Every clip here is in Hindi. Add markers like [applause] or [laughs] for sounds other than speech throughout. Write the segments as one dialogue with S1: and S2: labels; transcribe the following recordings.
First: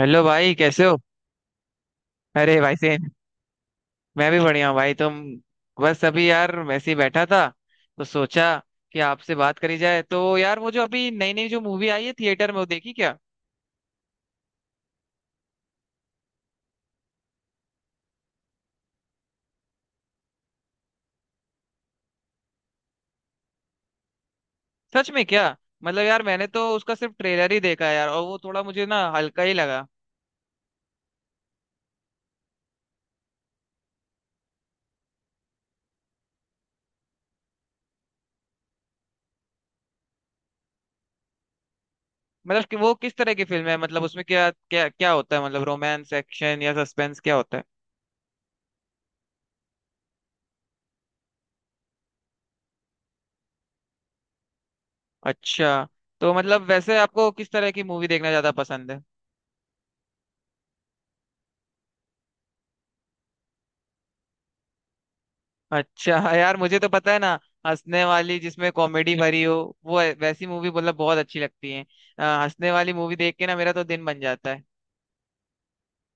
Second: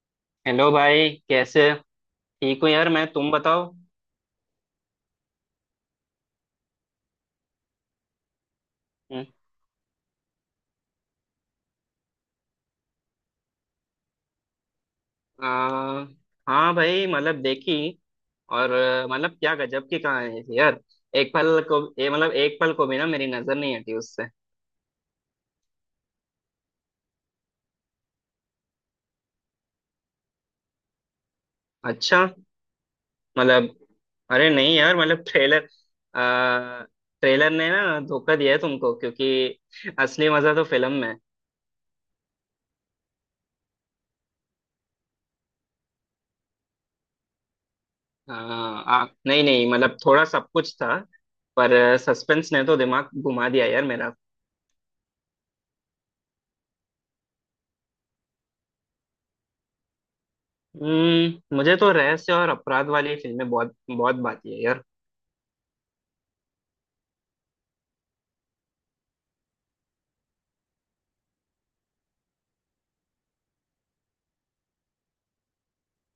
S1: हेलो भाई,
S2: हेलो
S1: कैसे हो।
S2: भाई कैसे। ठीक
S1: अरे
S2: हूँ
S1: भाई
S2: यार,
S1: से।
S2: मैं तुम बताओ।
S1: मैं भी बढ़िया हूँ भाई तुम। बस अभी यार वैसे ही बैठा था, तो सोचा कि
S2: हम्म।
S1: आपसे बात करी जाए। तो यार वो जो अभी नई नई जो मूवी आई है थिएटर में, वो देखी क्या।
S2: आ, हाँ भाई मतलब देखी। और मतलब क्या गजब की कहानी थी यार। एक पल को ये मतलब एक पल को भी ना मेरी नजर नहीं हटी उससे।
S1: सच में क्या। मतलब यार मैंने तो उसका सिर्फ ट्रेलर ही देखा है यार, और वो थोड़ा मुझे ना हल्का ही लगा।
S2: अच्छा। मतलब, अरे नहीं यार मतलब आ, ट्रेलर ने ना धोखा दिया है तुमको क्योंकि असली मजा तो फिल्म में है।
S1: मतलब कि वो किस तरह की फिल्म है, मतलब उसमें क्या क्या क्या होता है, मतलब रोमांस, एक्शन या सस्पेंस क्या होता है।
S2: आ, आ, नहीं नहीं, मतलब थोड़ा सब कुछ था पर सस्पेंस ने तो दिमाग घुमा दिया यार मेरा।
S1: अच्छा, तो मतलब वैसे आपको किस तरह की मूवी देखना ज्यादा पसंद है।
S2: मुझे तो रहस्य और अपराध वाली फिल्में बहुत बहुत भाती है यार।
S1: अच्छा हाँ यार, मुझे तो पता है ना, हंसने वाली जिसमें कॉमेडी भरी हो। वैसी मूवी मतलब बहुत अच्छी लगती है। हंसने वाली मूवी देख के ना मेरा तो दिन बन जाता है।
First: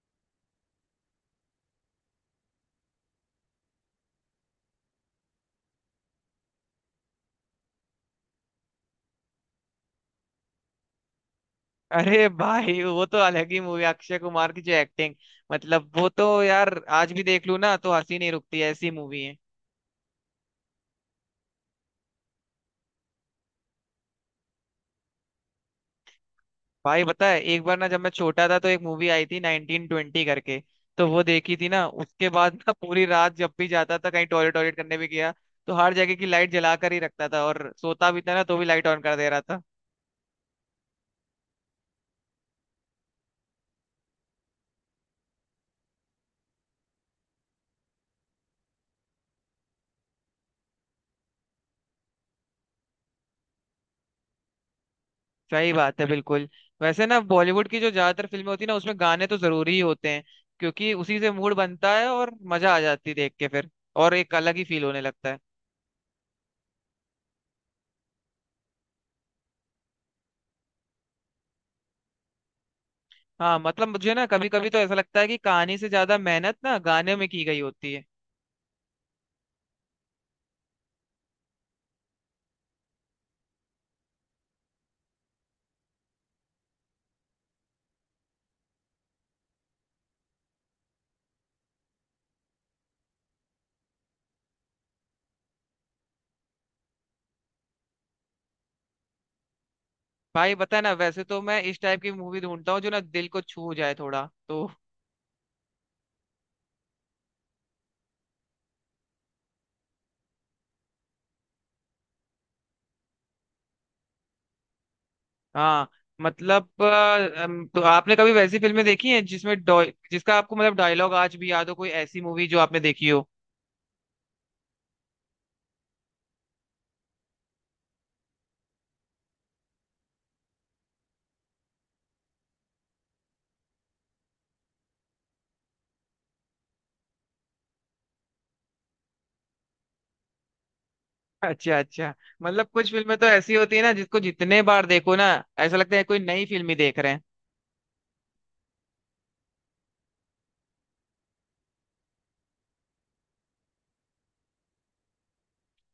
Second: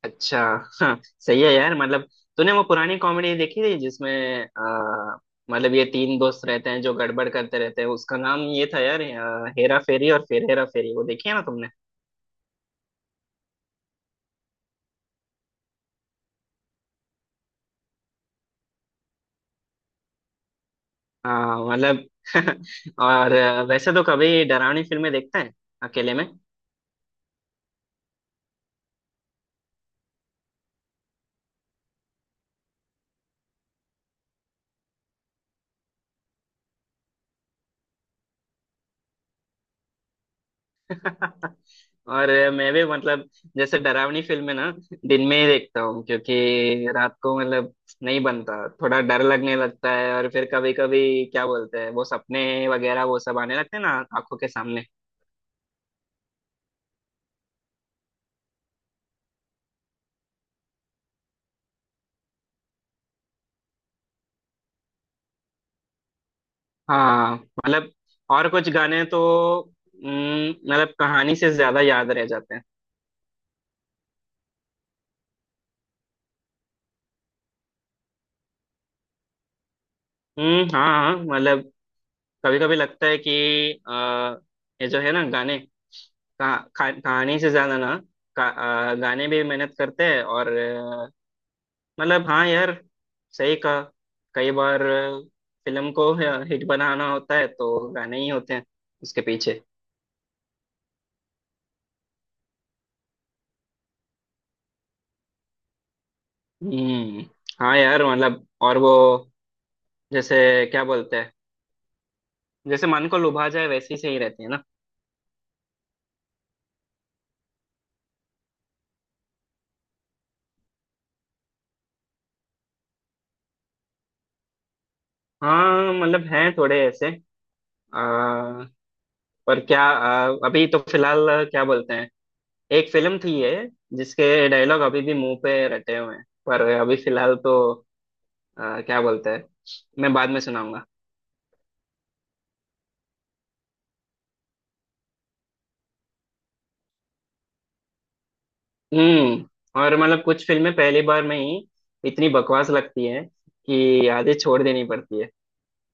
S2: अच्छा। हाँ, सही है यार मतलब, तूने वो पुरानी कॉमेडी देखी थी जिसमें आ, मतलब ये तीन दोस्त रहते हैं जो गड़बड़ करते रहते हैं। उसका नाम ये था यार, हेरा फेरी, और फिर हेरा फेरी वो देखी है ना तुमने।
S1: अरे भाई वो तो अलग ही मूवी, अक्षय कुमार की जो एक्टिंग, मतलब वो तो यार आज भी देख लूँ ना तो हंसी नहीं रुकती, ऐसी मूवी है।
S2: हाँ मतलब। [laughs] और वैसे तो कभी डरावनी फिल्में देखते हैं अकेले में?
S1: भाई पता है, एक बार ना जब मैं छोटा था तो एक मूवी आई थी 1920 करके। तो वो देखी थी ना, उसके बाद ना पूरी रात जब भी जाता था कहीं, टॉयलेट टॉयलेट करने भी गया तो हर जगह की लाइट जला कर ही रखता था, और सोता भी था ना तो भी लाइट ऑन कर दे रहा था।
S2: और मैं भी मतलब, जैसे डरावनी फिल्में ना दिन में ही देखता हूँ क्योंकि रात को मतलब नहीं बनता। थोड़ा डर लगने लगता है और फिर कभी कभी क्या बोलते हैं वो सपने वगैरह वो सब आने लगते हैं ना, आंखों के सामने।
S1: सही [laughs] बात है बिल्कुल। वैसे ना बॉलीवुड की जो ज्यादातर फिल्में होती है ना, उसमें गाने तो जरूरी ही होते हैं, क्योंकि उसी से मूड बनता है और मजा आ जाती है देख के फिर, और एक अलग ही फील होने लगता है।
S2: हाँ मतलब, और कुछ गाने तो मतलब कहानी से ज्यादा याद रह जाते हैं।
S1: हाँ मतलब, मुझे ना कभी कभी तो ऐसा लगता है कि कहानी से ज्यादा मेहनत ना गाने में की गई होती है।
S2: हम्म। हाँ हाँ, मतलब कभी कभी लगता है कि आ, ये जो है ना गाने, कहा, कहा- कहानी से ज्यादा ना का, गाने भी मेहनत करते हैं। और मतलब हाँ यार, सही कहा। कई बार फिल्म को हिट बनाना होता है तो गाने ही होते हैं उसके पीछे।
S1: भाई बता ना, वैसे तो मैं इस टाइप की मूवी ढूंढता हूँ जो ना दिल को छू जाए थोड़ा तो।
S2: हम्म। हाँ यार मतलब, और वो जैसे क्या बोलते हैं, जैसे मन को लुभा जाए वैसी सही रहती है ना।
S1: हाँ मतलब तो आपने कभी वैसी फिल्में देखी हैं जिसमें जिसका आपको मतलब डायलॉग आज भी याद हो, कोई ऐसी मूवी जो आपने देखी हो।
S2: हाँ मतलब, हैं थोड़े ऐसे आ, पर क्या, अभी तो फिलहाल क्या बोलते हैं, एक फिल्म थी ये जिसके डायलॉग अभी भी मुंह पे रटे हुए हैं पर अभी फिलहाल तो क्या बोलते हैं, मैं बाद में सुनाऊंगा।
S1: अच्छा अच्छा। मतलब कुछ फिल्में तो ऐसी होती है ना जिसको जितने बार देखो ना, ऐसा लगता है कोई नई फिल्म ही देख रहे हैं।
S2: हम्म और मतलब कुछ फिल्में पहली बार में ही इतनी बकवास लगती है कि आधे छोड़ देनी पड़ती है।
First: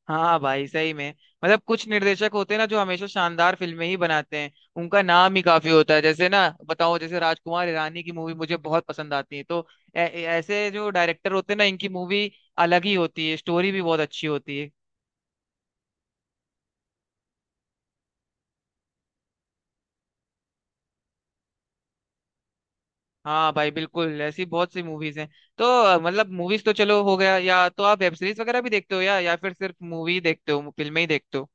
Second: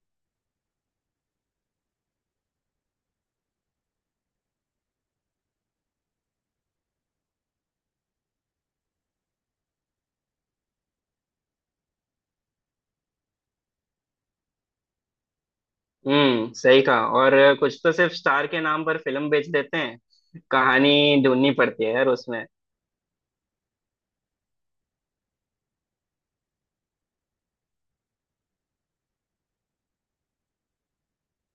S1: हाँ भाई सही में। मतलब कुछ निर्देशक होते हैं ना जो हमेशा शानदार फिल्में ही बनाते हैं। उनका नाम ही काफी होता है। जैसे ना बताओ, जैसे राजकुमार ईरानी की मूवी मुझे बहुत पसंद आती है। तो ऐसे जो डायरेक्टर होते हैं ना, इनकी मूवी अलग ही होती है, स्टोरी भी बहुत अच्छी होती है।
S2: हम्म। सही कहा। और कुछ तो सिर्फ स्टार के नाम पर फिल्म बेच देते हैं, कहानी ढूंढनी पड़ती है यार उसमें।
S1: हाँ भाई बिल्कुल, ऐसी बहुत सी मूवीज हैं। तो मतलब मूवीज तो चलो हो गया, या तो आप वेब सीरीज वगैरह भी देखते हो, या फिर सिर्फ मूवी देखते हो, फिल्में ही देखते हो।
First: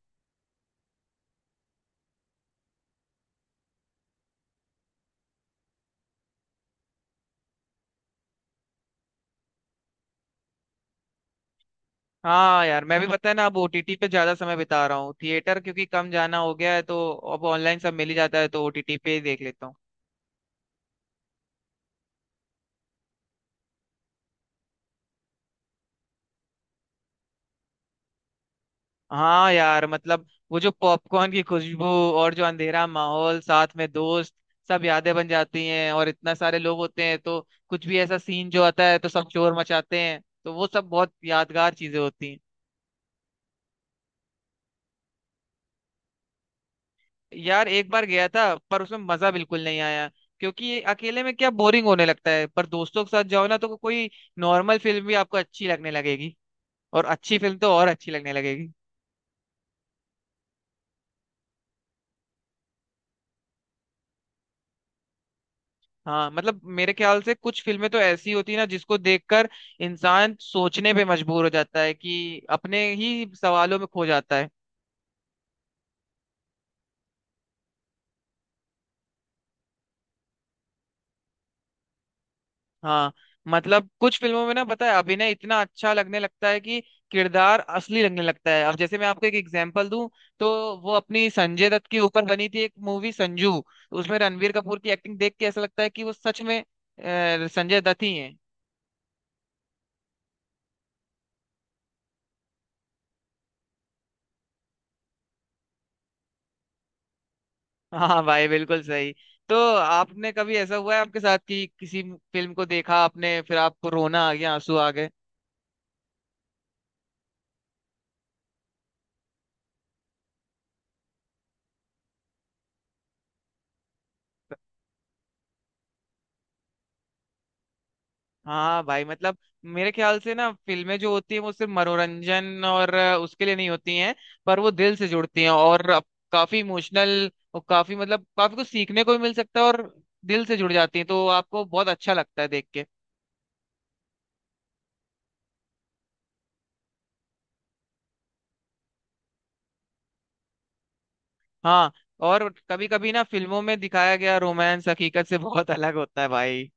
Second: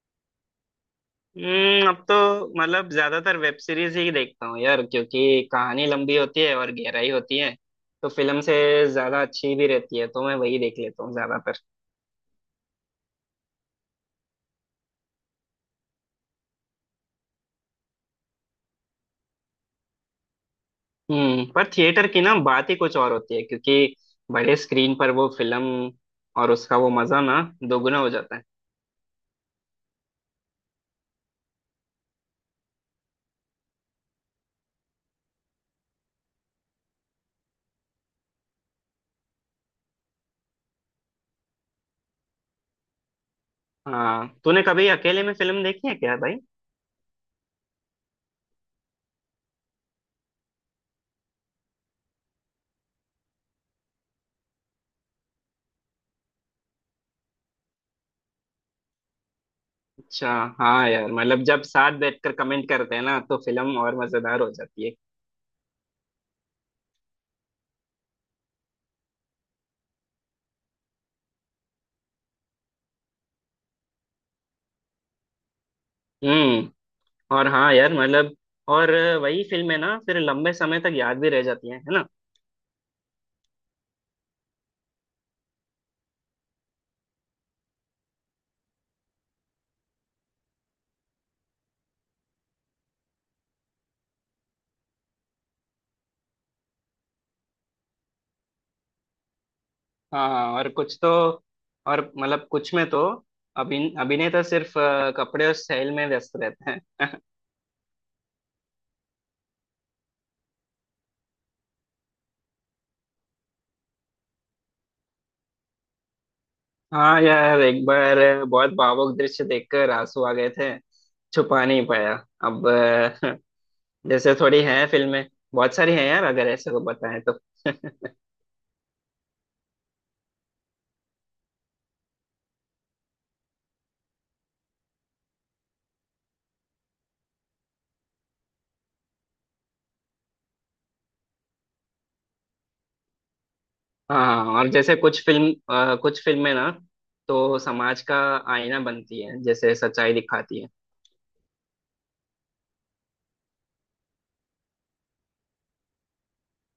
S2: अब तो मतलब ज्यादातर वेब सीरीज ही देखता हूँ यार क्योंकि कहानी लंबी होती है और गहराई होती है, तो फिल्म से ज्यादा अच्छी भी रहती है तो मैं वही देख लेता हूँ ज्यादा।
S1: हाँ यार मैं भी [laughs] पता है ना, अब ओटीटी पे ज्यादा समय बिता रहा हूँ, थिएटर क्योंकि कम जाना हो गया है, तो अब ऑनलाइन सब मिल ही जाता है तो ओटीटी पे ही देख लेता हूँ।
S2: पर थिएटर की ना बात ही कुछ और होती है क्योंकि बड़े स्क्रीन पर वो फिल्म और उसका वो मजा ना दोगुना हो जाता है।
S1: हाँ यार मतलब, वो जो पॉपकॉर्न की खुशबू, और जो अंधेरा माहौल, साथ में दोस्त, सब यादें बन जाती हैं, और इतना सारे लोग होते हैं तो कुछ भी ऐसा सीन जो आता है तो सब शोर मचाते हैं, तो वो सब बहुत यादगार चीजें होती हैं।
S2: हाँ, तूने कभी अकेले में फिल्म देखी है क्या भाई?
S1: यार एक बार गया था पर उसमें मजा बिल्कुल नहीं आया, क्योंकि ये अकेले में क्या बोरिंग होने लगता है। पर दोस्तों के साथ जाओ ना तो कोई नॉर्मल फिल्म भी आपको अच्छी लगने लगेगी, और अच्छी फिल्म तो और अच्छी लगने लगेगी।
S2: अच्छा। हाँ यार मतलब, जब साथ बैठकर कमेंट करते हैं ना तो फिल्म और मजेदार हो जाती है।
S1: हाँ मतलब मेरे ख्याल से कुछ फिल्में तो ऐसी होती है ना जिसको देखकर इंसान सोचने पे मजबूर हो जाता है, कि अपने ही सवालों में खो जाता है।
S2: हम्म। और हाँ यार मतलब, और वही फिल्में ना फिर लंबे समय तक याद भी रह जाती हैं, है ना।
S1: हाँ मतलब, कुछ फिल्मों में ना पता है अभिनय इतना अच्छा लगने लगता है कि किरदार असली लगने लगता है। अब जैसे मैं आपको एक एग्जांपल दूं, तो वो अपनी संजय दत्त के ऊपर बनी थी एक मूवी संजू, तो उसमें रणवीर कपूर की एक्टिंग देख के ऐसा लगता है कि वो सच में संजय दत्त ही है।
S2: हाँ हाँ, और कुछ तो, और मतलब कुछ में तो अभिनेता सिर्फ कपड़े और स्टाइल में व्यस्त रहते हैं।
S1: [laughs] हाँ भाई बिल्कुल सही। तो आपने कभी ऐसा हुआ है आपके साथ कि किसी फिल्म को देखा आपने, फिर आपको रोना आ गया, आंसू आ गए।
S2: हाँ यार, एक बार बहुत भावुक दृश्य देखकर आंसू आ गए थे, छुपा नहीं पाया। अब [laughs] जैसे थोड़ी हैं फिल्में, बहुत सारी हैं यार अगर ऐसे को बताएं तो। [laughs]
S1: हाँ भाई मतलब, मेरे ख्याल से ना फिल्में जो होती हैं वो सिर्फ मनोरंजन और उसके लिए नहीं होती हैं, पर वो दिल से जुड़ती हैं और काफी इमोशनल और काफी मतलब काफी कुछ सीखने को भी मिल सकता है, और दिल से जुड़ जाती हैं तो आपको बहुत अच्छा लगता है देख के।
S2: हाँ, और जैसे कुछ फिल्में ना तो समाज का आईना बनती है, जैसे सच्चाई दिखाती है।
S1: हाँ, और कभी कभी ना फिल्मों में दिखाया गया रोमांस हकीकत से [laughs] बहुत अलग होता है भाई।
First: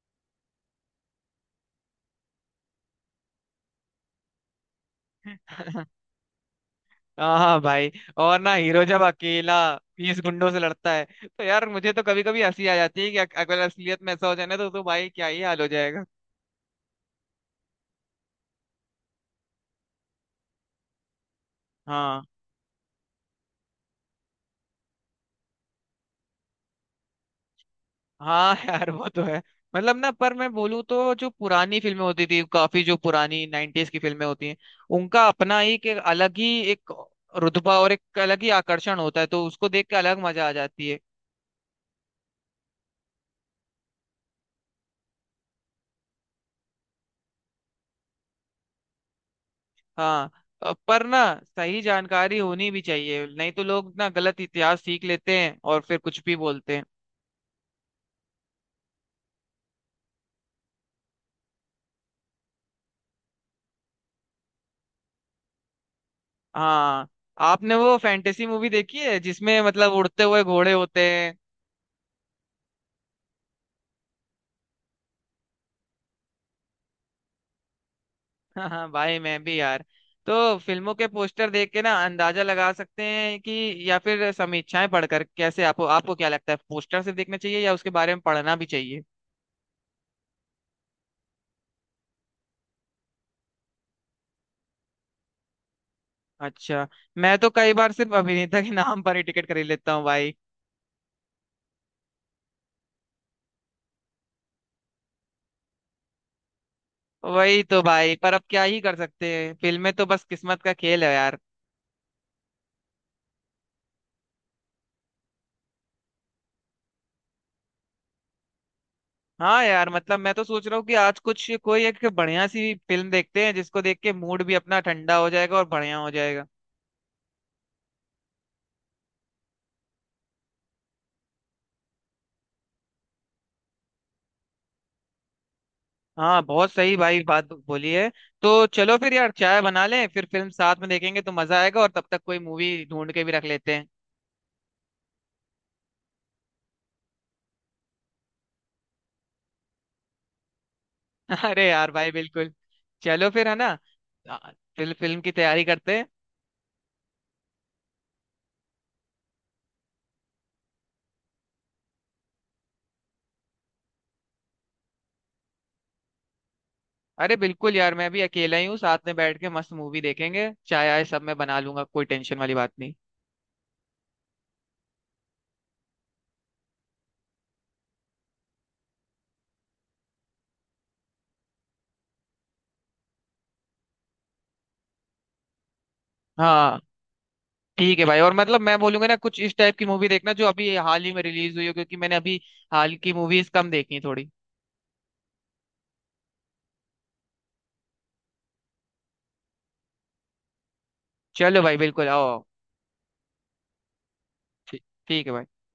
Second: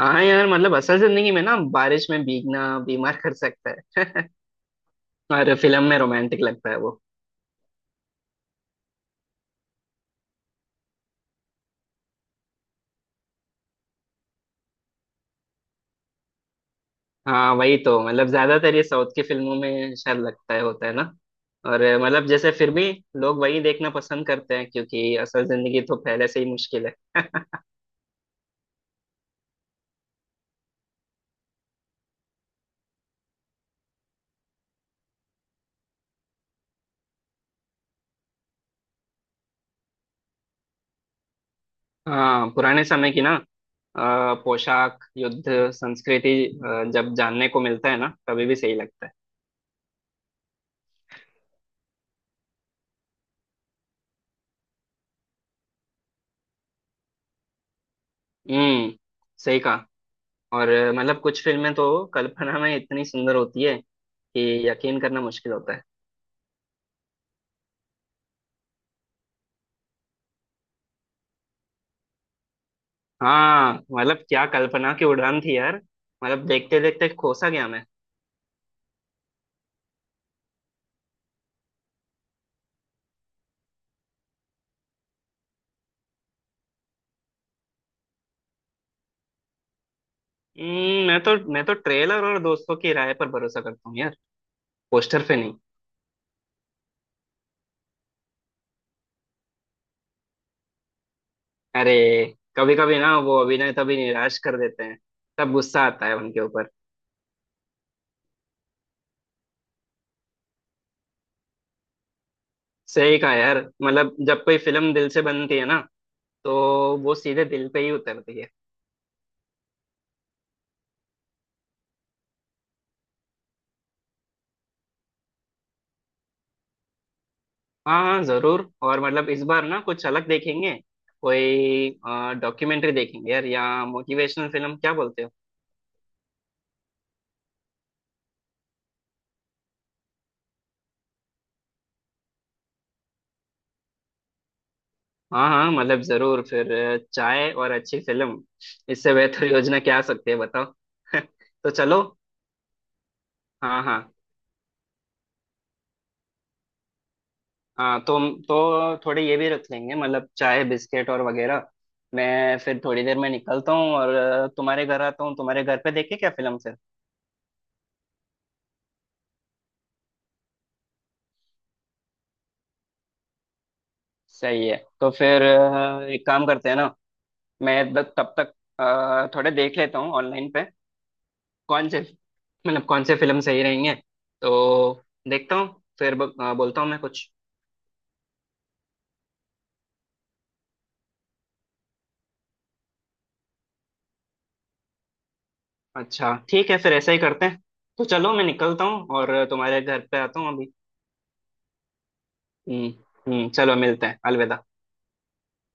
S2: हाँ यार मतलब, असल जिंदगी में ना बारिश में भीगना बीमार कर सकता है। [laughs] और फिल्म में रोमांटिक लगता है वो।
S1: हाँ हाँ भाई, और ना हीरो जब अकेला 20 गुंडों से लड़ता है, तो यार मुझे तो कभी कभी हंसी आ जाती है कि अगर असलियत में ऐसा हो जाए ना तो भाई क्या ही हाल हो जाएगा।
S2: हाँ, वही तो, मतलब ज्यादातर ये साउथ की फिल्मों में शायद लगता है होता है ना। और
S1: हाँ
S2: मतलब जैसे फिर भी लोग वही देखना पसंद करते हैं क्योंकि असल जिंदगी तो पहले से ही मुश्किल है। [laughs]
S1: हाँ [laughs] यार वो तो है। मतलब ना, पर मैं बोलूँ तो जो पुरानी फिल्में होती थी, काफी जो पुरानी 90ज़ की फिल्में होती हैं, उनका अपना ही एक अलग ही एक रुतबा और एक अलग ही आकर्षण होता है, तो उसको देख के अलग मजा आ जाती है।
S2: हाँ, पुराने समय की ना पोशाक, युद्ध, संस्कृति, जब जानने को मिलता है ना तभी भी सही लगता है।
S1: हाँ पर ना सही जानकारी होनी भी चाहिए, नहीं तो लोग ना गलत इतिहास सीख लेते हैं और फिर कुछ भी बोलते हैं।
S2: हम्म। सही कहा। और मतलब कुछ फिल्में तो कल्पना में इतनी सुंदर होती है कि यकीन करना मुश्किल होता है।
S1: हाँ, आपने वो फैंटेसी मूवी देखी है जिसमें मतलब उड़ते हुए घोड़े होते हैं।
S2: हाँ मतलब, क्या कल्पना की उड़ान थी यार, मतलब देखते देखते खो सा गया मैं।
S1: [laughs] हाँ हाँ भाई मैं भी यार। तो फिल्मों के पोस्टर देख के ना अंदाजा लगा सकते हैं कि, या फिर समीक्षाएं पढ़कर, कैसे आपको आपको क्या लगता है, पोस्टर सिर्फ देखना चाहिए या उसके बारे में पढ़ना भी चाहिए।
S2: मैं तो ट्रेलर और दोस्तों की राय पर भरोसा करता हूँ यार, पोस्टर पे नहीं।
S1: अच्छा, मैं तो कई बार सिर्फ अभिनेता के नाम पर ही टिकट खरीद लेता हूँ भाई।
S2: अरे, कभी कभी ना वो अभिनय तभी निराश कर देते हैं, तब गुस्सा आता है उनके ऊपर।
S1: वही तो भाई, पर अब क्या ही कर सकते हैं, फिल्में तो बस किस्मत का खेल है यार।
S2: सही कहा यार मतलब, जब कोई फिल्म दिल से बनती है ना तो वो सीधे दिल पे ही उतरती है।
S1: हाँ यार मतलब, मैं तो सोच रहा हूँ कि आज कुछ कोई एक बढ़िया सी फिल्म देखते हैं, जिसको देख के मूड भी अपना ठंडा हो जाएगा और बढ़िया हो जाएगा।
S2: हाँ हाँ, जरूर। और मतलब इस बार ना कुछ अलग देखेंगे, कोई डॉक्यूमेंट्री देखेंगे यार, या मोटिवेशनल फिल्म, क्या बोलते हो?
S1: हाँ बहुत सही भाई बात बोली है। तो चलो फिर यार, चाय बना लें, फिर फिल्म साथ में देखेंगे तो मजा आएगा, और तब तक कोई मूवी ढूंढ के भी रख लेते हैं।
S2: हाँ हाँ मतलब जरूर। फिर चाय और अच्छी फिल्म, इससे बेहतर योजना क्या आ सकती है बताओ? [laughs]
S1: [laughs] अरे
S2: तो
S1: यार
S2: चलो।
S1: भाई बिल्कुल। चलो फिर है ना,
S2: हाँ हाँ।
S1: फिल्म फिल्म की तैयारी करते हैं।
S2: हाँ तो थोड़े ये भी रख लेंगे, मतलब चाय, बिस्किट और वगैरह। मैं फिर थोड़ी देर में निकलता हूँ और तुम्हारे घर आता हूँ, तुम्हारे घर पे देखे क्या फिल्म फिर।
S1: अरे बिल्कुल यार, मैं भी अकेला ही हूँ, साथ में बैठ के मस्त मूवी देखेंगे, चाय आय सब मैं बना लूंगा, कोई टेंशन वाली बात नहीं।
S2: सही है। तो फिर एक काम करते हैं ना। मैं तब तक थोड़े देख लेता हूँ ऑनलाइन पे, कौन से, मतलब कौन से फिल्म सही रहेंगे, तो देखता हूँ फिर
S1: हाँ
S2: बोलता हूँ मैं कुछ।
S1: ठीक है भाई, और मतलब मैं बोलूंगा ना कुछ इस टाइप की मूवी देखना जो अभी हाल ही में रिलीज हुई हो, क्योंकि मैंने अभी हाल की मूवीज कम देखी हैं थोड़ी।
S2: अच्छा ठीक है, फिर ऐसा ही करते हैं। तो चलो, मैं निकलता हूँ और तुम्हारे घर पे आता हूँ अभी।
S1: चलो भाई बिल्कुल, आओ आओ।
S2: हम्म। हम्म, चलो मिलते हैं, अलविदा।
S1: ठीक ठीक है भाई।